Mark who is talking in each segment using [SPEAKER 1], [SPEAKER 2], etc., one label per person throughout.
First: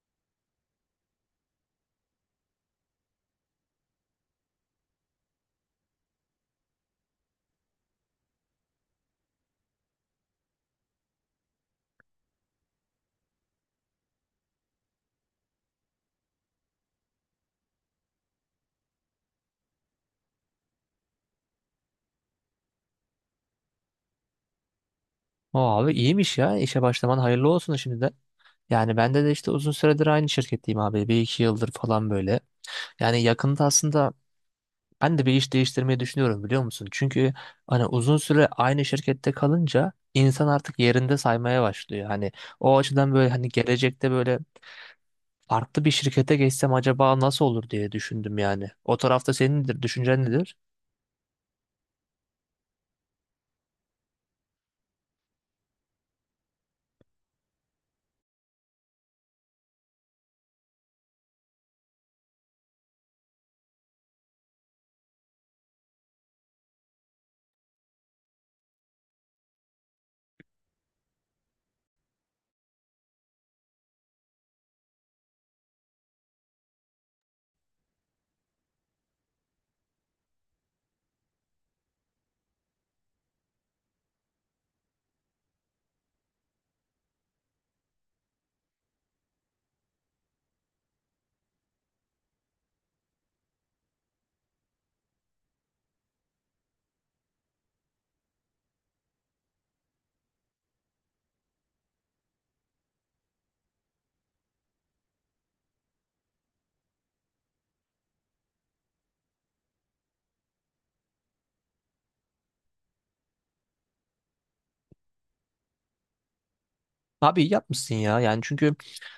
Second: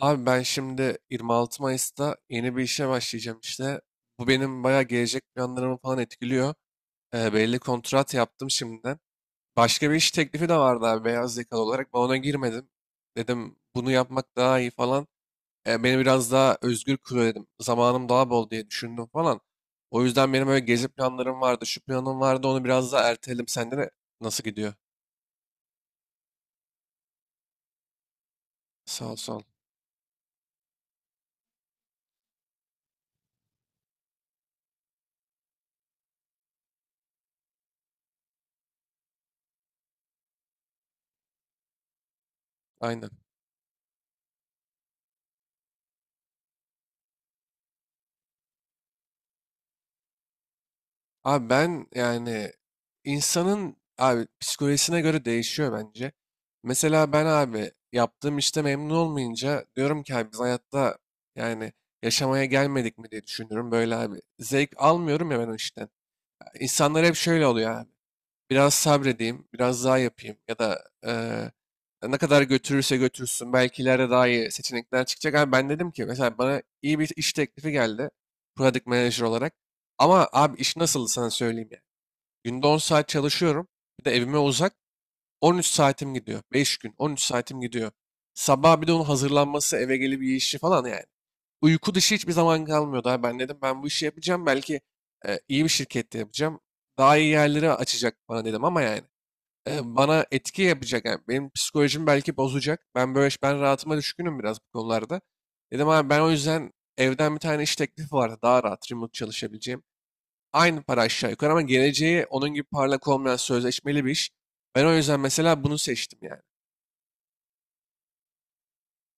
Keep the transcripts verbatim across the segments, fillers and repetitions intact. [SPEAKER 1] Abi ben şimdi yirmi altı Mayıs'ta yeni bir işe başlayacağım işte. Bu benim bayağı gelecek planlarımı falan etkiliyor. Ee, belli kontrat yaptım şimdiden. Başka bir iş teklifi de vardı abi beyaz yakalı olarak. Ben ona girmedim. Dedim bunu yapmak daha iyi falan. Ee, beni biraz daha özgür kılıyor dedim. Zamanım daha bol diye düşündüm falan. O yüzden benim öyle gezi planlarım vardı. Şu planım vardı onu biraz daha erteledim. Sende de nasıl gidiyor?
[SPEAKER 2] Abi iyiymiş ya. İşe başlaman hayırlı olsun şimdiden. Yani
[SPEAKER 1] Sağ ol
[SPEAKER 2] bende de
[SPEAKER 1] sağ ol.
[SPEAKER 2] işte uzun süredir aynı şirketteyim abi. Bir iki yıldır falan böyle. Yani yakında aslında ben de bir iş değiştirmeyi düşünüyorum biliyor musun? Çünkü hani uzun süre aynı şirkette kalınca insan artık yerinde saymaya başlıyor. Hani o
[SPEAKER 1] Aynen.
[SPEAKER 2] açıdan böyle hani gelecekte böyle farklı bir şirkete geçsem acaba nasıl olur diye düşündüm yani. O tarafta senin nedir, düşüncen nedir?
[SPEAKER 1] Abi ben yani insanın abi psikolojisine göre değişiyor bence. Mesela ben abi yaptığım işte memnun olmayınca diyorum ki abi biz hayatta yani yaşamaya gelmedik mi diye düşünüyorum böyle abi. Zevk almıyorum ya ben o işten. İnsanlar hep şöyle oluyor abi. Biraz sabredeyim, biraz daha yapayım ya da eee, ne kadar götürürse götürsün belki ileride daha iyi seçenekler çıkacak. Abi ben dedim ki mesela bana iyi bir iş teklifi geldi product manager olarak. Ama abi iş nasıldı sana söyleyeyim ya. Günde on saat çalışıyorum. Bir de evime uzak. on üç saatim gidiyor. beş gün on üç saatim gidiyor. Sabah bir de onun hazırlanması, eve gelip iyi işi falan yani. Uyku dışı hiçbir zaman kalmıyordu. abi. Ben dedim ben bu işi yapacağım. Belki e, iyi bir şirkette yapacağım. Daha iyi yerleri açacak bana dedim ama yani. E, bana etki yapacak. Yani benim psikolojimi belki bozacak. Ben böyle ben rahatıma düşkünüm biraz bu konularda. Dedim abi ben o yüzden evden bir tane iş teklifi vardı. Daha rahat remote çalışabileceğim. Aynı para aşağı yukarı ama geleceği onun gibi parlak olmayan sözleşmeli bir iş. Ben o yüzden mesela bunu seçtim yani.
[SPEAKER 2] Abi iyi yapmışsın ya yani çünkü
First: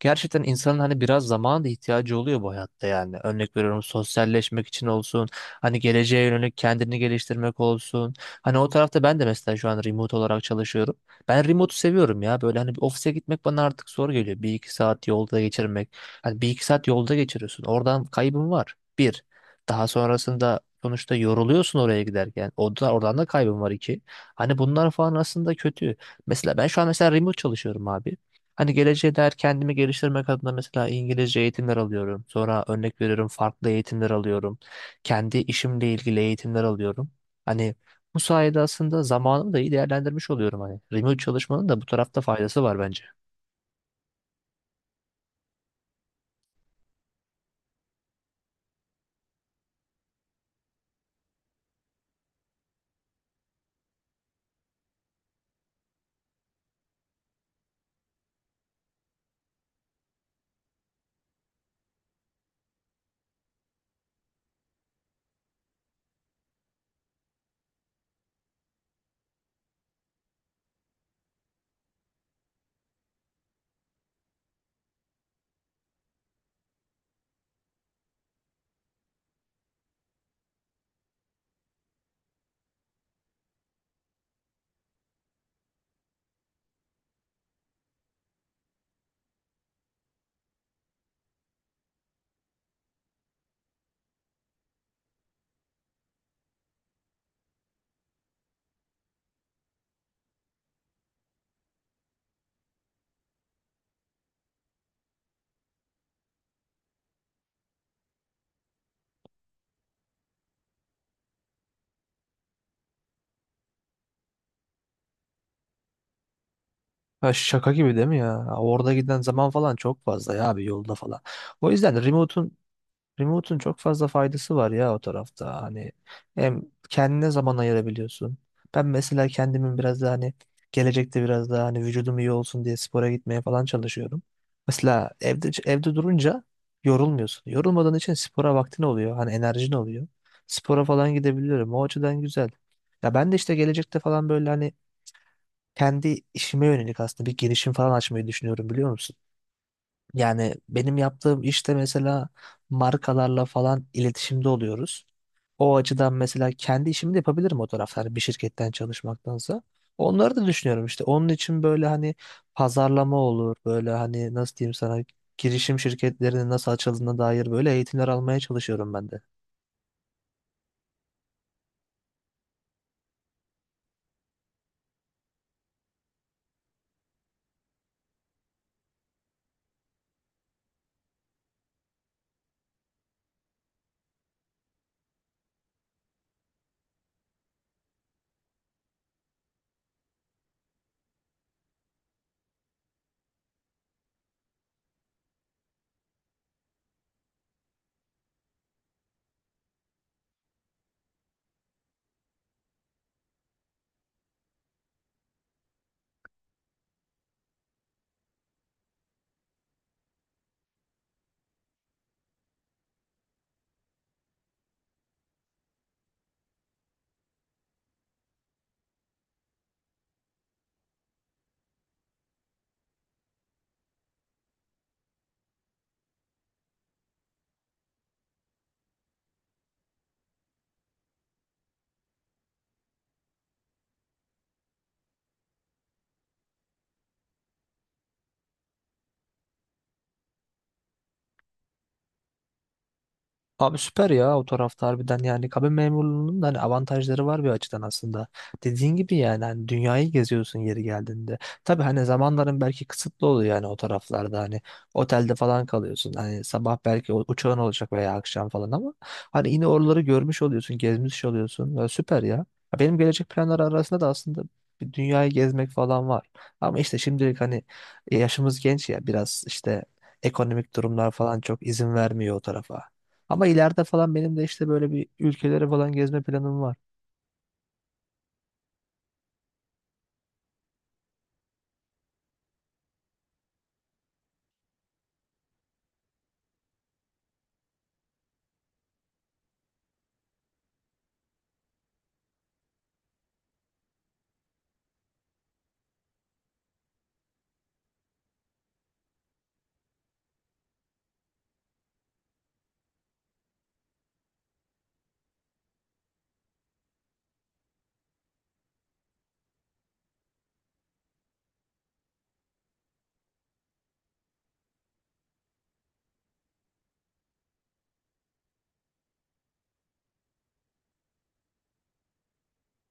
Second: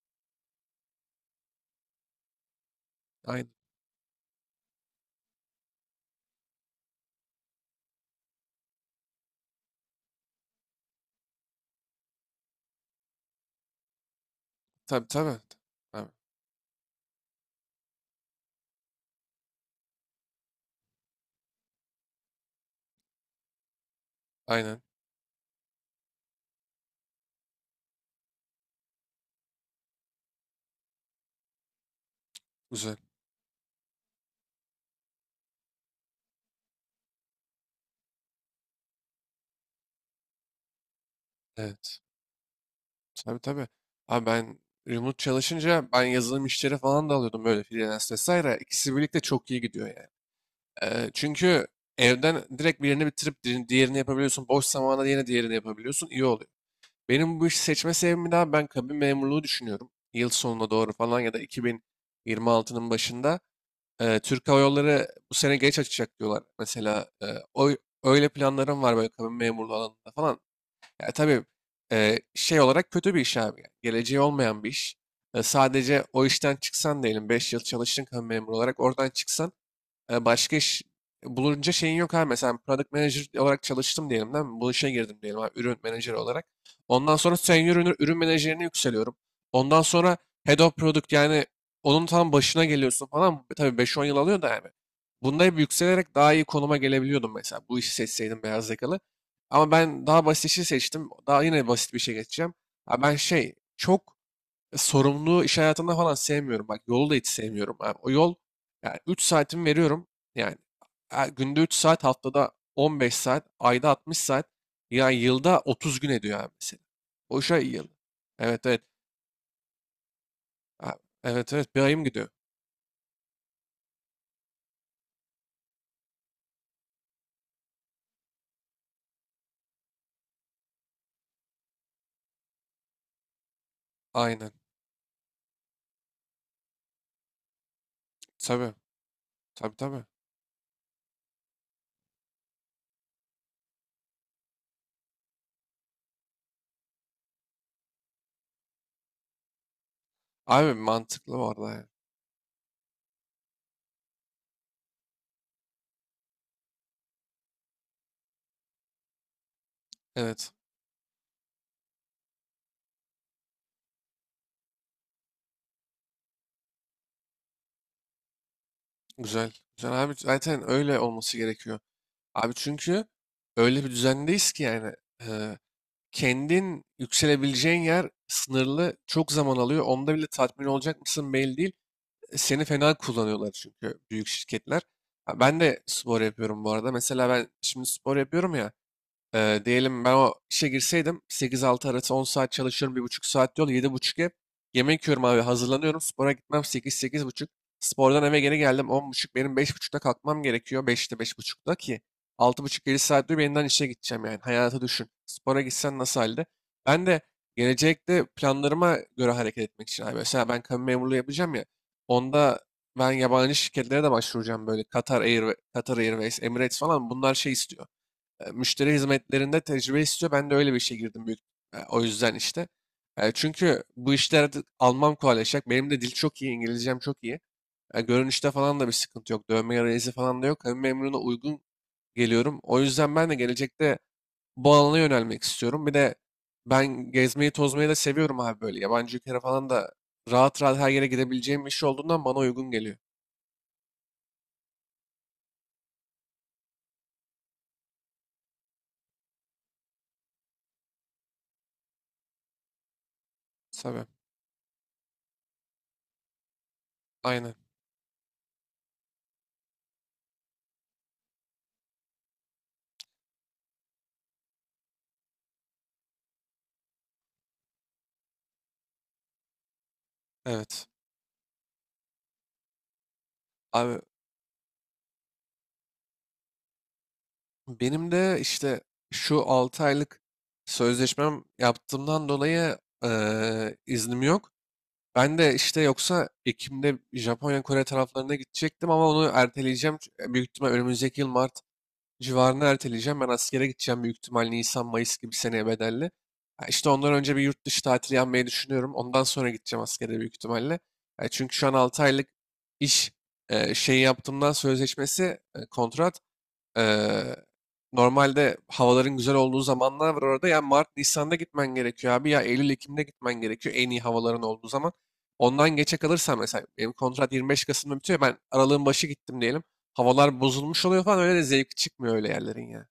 [SPEAKER 2] gerçekten insanın hani biraz zamana da ihtiyacı oluyor bu hayatta yani
[SPEAKER 1] Aynen.
[SPEAKER 2] örnek veriyorum sosyalleşmek için olsun hani geleceğe yönelik kendini geliştirmek olsun hani o tarafta ben de mesela şu an remote olarak çalışıyorum ben remote'u seviyorum ya böyle hani bir ofise gitmek bana artık zor geliyor bir iki
[SPEAKER 1] Tabii
[SPEAKER 2] saat
[SPEAKER 1] tabii.
[SPEAKER 2] yolda geçirmek
[SPEAKER 1] Tabii.
[SPEAKER 2] hani bir iki saat yolda geçiriyorsun oradan kaybın var bir daha sonrasında sonuçta yoruluyorsun oraya giderken o da, oradan da kaybın var iki hani
[SPEAKER 1] Aynen.
[SPEAKER 2] bunlar falan aslında kötü. Mesela ben şu an mesela remote çalışıyorum abi. Hani geleceğe dair kendimi geliştirmek adına mesela İngilizce eğitimler alıyorum. Sonra
[SPEAKER 1] Güzel.
[SPEAKER 2] örnek veriyorum farklı eğitimler alıyorum. Kendi işimle ilgili eğitimler alıyorum. Hani bu sayede aslında zamanımı da iyi değerlendirmiş oluyorum hani. Remote çalışmanın da bu
[SPEAKER 1] Evet.
[SPEAKER 2] tarafta faydası var bence.
[SPEAKER 1] Tabii tabii. Abi ben remote çalışınca ben yazılım işleri falan da alıyordum böyle freelance vesaire. İkisi birlikte çok iyi gidiyor yani. Ee, çünkü evden direkt birini bitirip di- diğerini yapabiliyorsun. Boş zamanda yine diğerini yapabiliyorsun. İyi oluyor. Benim bu işi seçme sebebim daha ben kabin memurluğu düşünüyorum. Yıl sonuna doğru falan ya da iki bin yirmi altının başında. Eee, Türk Hava Yolları bu sene geç açacak diyorlar. Mesela eee, o öyle planlarım var böyle kabin memurluğu alanında falan. Ya tabii eee, şey olarak kötü bir iş abi. Yani geleceği olmayan bir iş. E, sadece o işten çıksan diyelim beş yıl çalıştın kabin memuru olarak oradan çıksan e, başka iş bulunca şeyin yok abi. Mesela ben product manager olarak çalıştım diyelim değil mi? Bu işe girdim diyelim abi, ürün menajeri olarak. Ondan sonra senior ürün, ürün menajerine yükseliyorum. Ondan sonra head of product yani onun tam başına geliyorsun falan. Tabii beş on yıl alıyor da yani. Bunda hep yükselerek daha iyi konuma gelebiliyordum mesela. Bu işi seçseydim beyaz yakalı. Ama ben daha basit işi seçtim. Daha yine basit bir şey geçeceğim. Ha ben şey çok sorumluluğu iş hayatında falan sevmiyorum. Bak yolu da hiç sevmiyorum. abi. o yol yani üç saatimi veriyorum. Yani e, günde üç saat, haftada on beş saat, ayda altmış saat. Yani yılda otuz gün ediyor abi mesela.
[SPEAKER 2] Ha,
[SPEAKER 1] Boşa
[SPEAKER 2] şaka
[SPEAKER 1] yıl.
[SPEAKER 2] gibi değil mi ya?
[SPEAKER 1] Evet evet.
[SPEAKER 2] Orada giden zaman falan çok fazla ya abi yolda
[SPEAKER 1] Ha,
[SPEAKER 2] falan.
[SPEAKER 1] evet
[SPEAKER 2] O
[SPEAKER 1] evet bir ayım
[SPEAKER 2] yüzden
[SPEAKER 1] gidiyor.
[SPEAKER 2] remote'un Remote'un çok fazla faydası var ya o tarafta. Hani hem kendine zaman ayırabiliyorsun. Ben mesela kendimin biraz daha hani gelecekte biraz daha hani vücudum iyi olsun diye spora gitmeye falan çalışıyorum.
[SPEAKER 1] Aynen.
[SPEAKER 2] Mesela evde evde durunca yorulmuyorsun. Yorulmadığın için spora
[SPEAKER 1] Tabii.
[SPEAKER 2] vaktin oluyor. Hani enerjin
[SPEAKER 1] Tabii tabii.
[SPEAKER 2] oluyor. Spora falan gidebiliyorum. O açıdan güzel. Ya ben de işte gelecekte falan böyle hani kendi işime yönelik aslında bir girişim falan açmayı düşünüyorum biliyor musun? Yani
[SPEAKER 1] Abi
[SPEAKER 2] benim
[SPEAKER 1] mantıklı
[SPEAKER 2] yaptığım
[SPEAKER 1] bu arada
[SPEAKER 2] işte
[SPEAKER 1] ya.
[SPEAKER 2] mesela markalarla falan iletişimde oluyoruz. O açıdan mesela kendi işimi de yapabilirim o tarafta hani bir şirketten çalışmaktansa. Onları da
[SPEAKER 1] Evet.
[SPEAKER 2] düşünüyorum işte. Onun için böyle hani pazarlama olur. Böyle hani nasıl diyeyim sana girişim şirketlerinin nasıl açıldığına dair böyle eğitimler almaya çalışıyorum ben de.
[SPEAKER 1] Güzel. Güzel abi zaten öyle olması gerekiyor. Abi çünkü öyle bir düzendeyiz ki yani. kendin yükselebileceğin yer sınırlı, çok zaman alıyor. Onda bile tatmin olacak mısın belli değil. e, Seni fena kullanıyorlar çünkü büyük şirketler. Ha, ben de spor yapıyorum bu arada. Mesela ben şimdi spor yapıyorum ya. Ee, diyelim ben o işe girseydim sekiz altı arası on saat çalışıyorum, bir buçuk saat yol, yedi buçuk ev. Yemek yiyorum abi, hazırlanıyorum, spora gitmem sekiz buçuk. Spordan eve geri geldim on buçuk. Benim beş buçukta kalkmam gerekiyor. beşte buçukta ki altı buçuk yedi saat diyor yeniden işe gideceğim, yani hayatı düşün. Spora gitsen nasıl halde? Ben de gelecekte planlarıma göre hareket etmek için abi. Mesela ben kamu memurluğu yapacağım ya, onda ben yabancı şirketlere de başvuracağım böyle Qatar Air, Qatar Airways, Emirates falan, bunlar şey istiyor, e, müşteri hizmetlerinde tecrübe istiyor. Ben de öyle bir işe girdim büyük. e, O yüzden işte. E, Çünkü bu işler artık almam kolaylaşacak. Benim de dil çok iyi, İngilizcem çok iyi. E, Görünüşte falan da bir sıkıntı yok. Dövme yarayızı falan da yok. Hem memuruna uygun geliyorum. O yüzden ben de gelecekte bu alana yönelmek istiyorum. Bir de ben gezmeyi tozmayı da seviyorum abi böyle. Yabancı ülkelere falan da rahat rahat her yere gidebileceğim bir iş olduğundan bana uygun geliyor.
[SPEAKER 2] Abi süper ya o tarafta harbiden yani kabin memurluğunun da hani avantajları var bir açıdan aslında. Dediğin gibi yani hani dünyayı geziyorsun yeri geldiğinde. Tabii hani zamanların belki kısıtlı oluyor yani o
[SPEAKER 1] Tabii.
[SPEAKER 2] taraflarda hani otelde falan kalıyorsun. Hani sabah belki o-
[SPEAKER 1] Aynen.
[SPEAKER 2] uçağın olacak veya akşam falan ama hani yine oraları görmüş oluyorsun, gezmiş oluyorsun. Ya süper ya. Ya benim gelecek planlar arasında da aslında bir dünyayı gezmek falan var. Ama işte şimdilik hani e, yaşımız genç ya biraz işte ekonomik
[SPEAKER 1] Evet.
[SPEAKER 2] durumlar falan çok izin vermiyor o tarafa. Ama ileride
[SPEAKER 1] Abi
[SPEAKER 2] falan benim de işte böyle bir ülkelere falan gezme planım var.
[SPEAKER 1] benim de işte şu altı aylık sözleşmem yaptığımdan dolayı eee, iznim yok. Ben de işte yoksa Ekim'de Japonya, Kore taraflarına gidecektim ama onu erteleyeceğim. Ç- e, Büyük ihtimal önümüzdeki yıl Mart civarına erteleyeceğim. Ben askere gideceğim büyük ihtimal Nisan, Mayıs gibi seneye bedelli. Ya İşte ondan önce bir yurt dışı tatili yapmayı düşünüyorum. Ondan sonra gideceğim askere büyük ihtimalle. Ya çünkü şu an altı aylık iş eee şeyi yaptığımdan sözleşmesi, e, kontrat. Eee, Normalde havaların güzel olduğu zamanlar var orada. Ya Mart, Nisan'da gitmen gerekiyor abi. Ya Eylül, Ekim'de gitmen gerekiyor en iyi havaların olduğu zaman. Ondan geçe kalırsan mesela benim kontrat yirmi beş Kasım'da bitiyor. Ben aralığın başı gittim diyelim. Havalar bozulmuş oluyor falan. Öyle de zevk çıkmıyor öyle yerlerin ya.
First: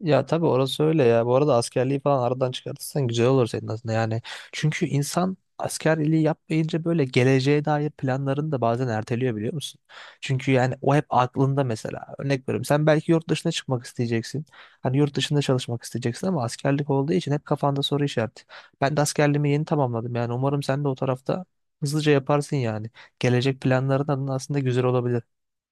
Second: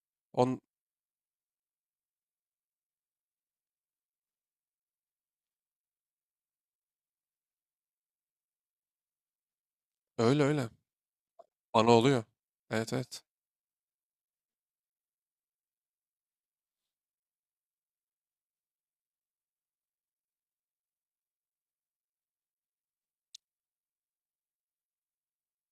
[SPEAKER 2] Ya tabii
[SPEAKER 1] On,
[SPEAKER 2] orası öyle ya. Bu arada askerliği falan aradan çıkartırsan güzel olur senin aslında yani. Çünkü insan askerliği yapmayınca böyle geleceğe dair planlarını da bazen erteliyor biliyor musun?
[SPEAKER 1] Öyle
[SPEAKER 2] Çünkü
[SPEAKER 1] öyle.
[SPEAKER 2] yani o hep aklında
[SPEAKER 1] Bana
[SPEAKER 2] mesela.
[SPEAKER 1] oluyor.
[SPEAKER 2] Örnek veriyorum sen
[SPEAKER 1] Evet
[SPEAKER 2] belki
[SPEAKER 1] evet.
[SPEAKER 2] yurt dışına çıkmak isteyeceksin. Hani yurt dışında çalışmak isteyeceksin ama askerlik olduğu için hep kafanda soru işareti. Ben de askerliğimi yeni tamamladım yani umarım sen de o tarafta hızlıca yaparsın yani. Gelecek planların adına aslında güzel olabilir.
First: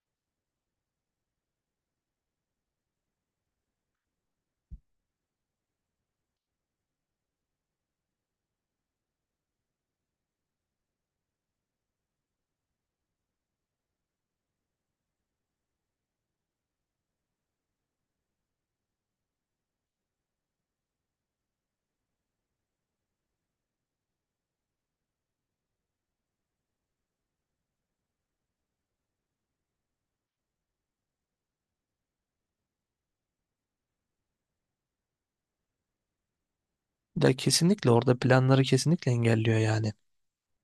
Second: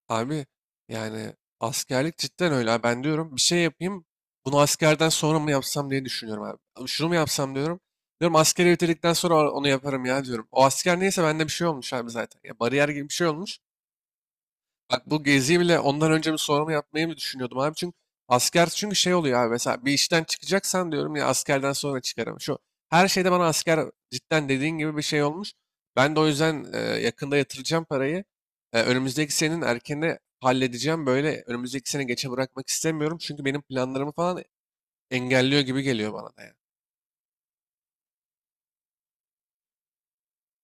[SPEAKER 1] Abi yani askerlik cidden öyle. Ha, ben diyorum bir şey yapayım. Bunu askerden sonra mı yapsam diye düşünüyorum abi. Abi şunu mu yapsam diyorum. Diyorum askeri bitirdikten sonra onu yaparım ya diyorum. O asker neyse bende bir şey olmuş abi zaten. Ya bariyer gibi bir şey olmuş. Bak bu geziyi bile ondan önce mi sonra mı yapmayı mı düşünüyordum abi? Çünkü asker çünkü şey oluyor abi, mesela bir işten çıkacaksan diyorum ya askerden sonra çıkarım. Şu her şeyde bana asker cidden dediğin gibi bir şey olmuş. Ben de o yüzden e, yakında yatıracağım parayı. E, önümüzdeki senenin erkene halledeceğim. Böyle önümüzdeki sene geçe bırakmak istemiyorum. Çünkü benim planlarımı falan engelliyor gibi geliyor bana da yani.
[SPEAKER 2] Ya kesinlikle orada planları kesinlikle engelliyor yani.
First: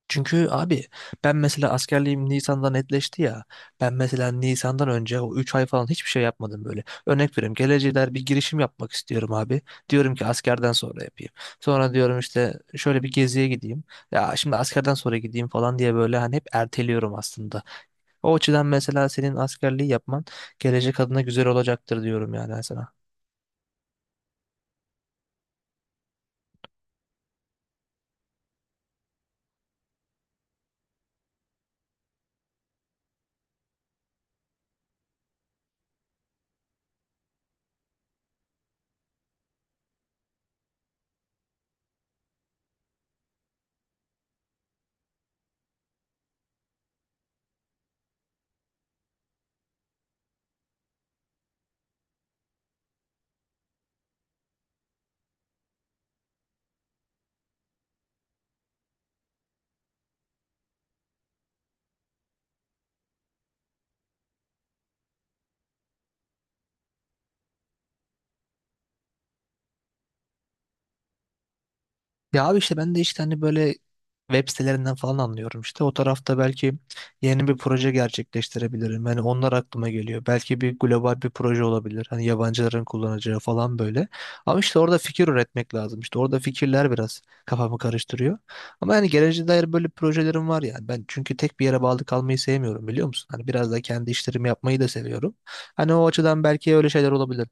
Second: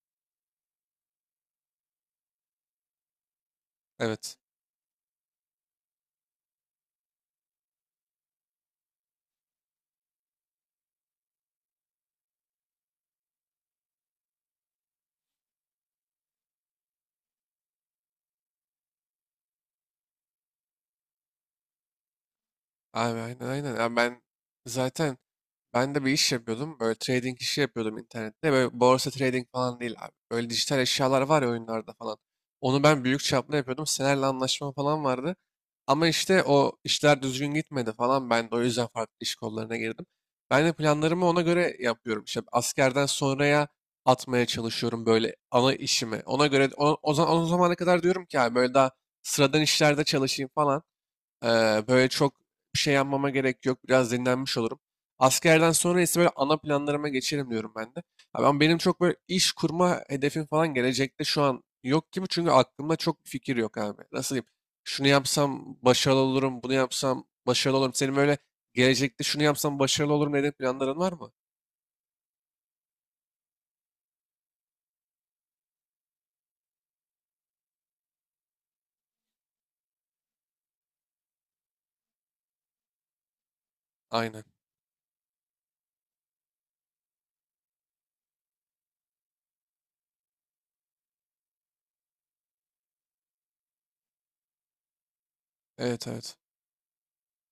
[SPEAKER 2] Çünkü abi ben mesela askerliğim Nisan'da netleşti ya. Ben mesela
[SPEAKER 1] Evet.
[SPEAKER 2] Nisan'dan önce o üç ay falan hiçbir şey yapmadım böyle. Örnek veriyorum geleceğe dair bir girişim yapmak istiyorum abi. Diyorum ki askerden sonra yapayım. Sonra diyorum işte şöyle bir geziye gideyim. Ya şimdi askerden sonra gideyim falan diye böyle hani hep erteliyorum aslında. O açıdan mesela senin askerliği yapman gelecek adına güzel olacaktır diyorum yani sana.
[SPEAKER 1] Abi aynen aynen. Ya ben zaten Ben de bir iş yapıyordum. Böyle trading işi yapıyordum internette. Böyle borsa trading falan değil abi. Böyle dijital eşyalar var ya oyunlarda falan. Onu ben büyük çaplı yapıyordum. Senelerle anlaşma falan vardı. Ama işte o işler düzgün gitmedi falan. Ben de o yüzden farklı iş kollarına girdim. Ben de planlarımı ona göre yapıyorum. İşte askerden sonraya atmaya çalışıyorum böyle ana işimi. Ona göre o, o zaman o zamana kadar diyorum ki abi böyle daha sıradan işlerde çalışayım falan. Eee, böyle çok bir şey yapmama gerek yok. Biraz dinlenmiş olurum. Askerden sonra ise böyle ana planlarıma geçerim diyorum ben de. Abi ama benim çok böyle iş kurma hedefim falan gelecekte şu an yok gibi. Çünkü aklımda çok bir fikir yok abi. Nasıl diyeyim? Şunu yapsam başarılı olurum, bunu yapsam başarılı olurum. Senin böyle gelecekte şunu yapsam başarılı olurum dediğin planların var mı?
[SPEAKER 2] Ya abi işte ben de işte hani böyle web sitelerinden falan anlıyorum işte. O tarafta belki yeni bir proje gerçekleştirebilirim. Hani onlar aklıma geliyor. Belki bir global bir proje olabilir. Hani yabancıların kullanacağı falan böyle.
[SPEAKER 1] Aynen.
[SPEAKER 2] Ama işte orada fikir üretmek lazım. İşte orada fikirler biraz kafamı karıştırıyor. Ama yani geleceğe dair böyle projelerim var yani. Ben çünkü tek bir yere bağlı kalmayı sevmiyorum biliyor musun? Hani biraz da kendi işlerimi yapmayı da seviyorum. Hani
[SPEAKER 1] Evet
[SPEAKER 2] o
[SPEAKER 1] evet.
[SPEAKER 2] açıdan belki öyle şeyler olabilir.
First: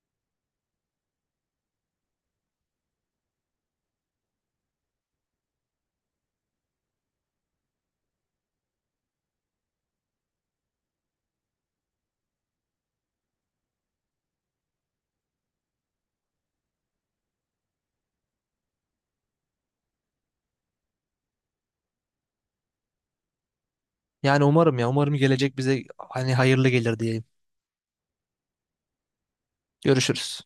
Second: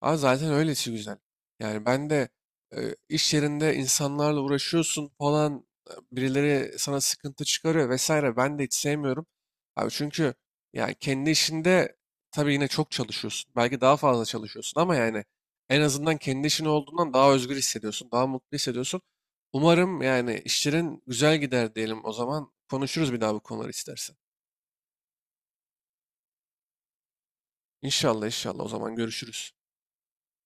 [SPEAKER 1] Aa, zaten öyle işi güzel. Yani ben de e, iş yerinde insanlarla uğraşıyorsun falan, e, birileri sana sıkıntı çıkarıyor vesaire, ben de hiç sevmiyorum. Abi çünkü yani kendi işinde tabii yine çok çalışıyorsun. Belki daha fazla çalışıyorsun ama yani en azından kendi işin olduğundan daha özgür hissediyorsun, daha mutlu hissediyorsun. Umarım yani işlerin güzel gider diyelim o zaman. Konuşuruz bir daha bu konuları istersen.
[SPEAKER 2] Yani umarım ya umarım gelecek bize hani hayırlı gelir diyeyim.
[SPEAKER 1] İnşallah inşallah o zaman görüşürüz.
[SPEAKER 2] Görüşürüz.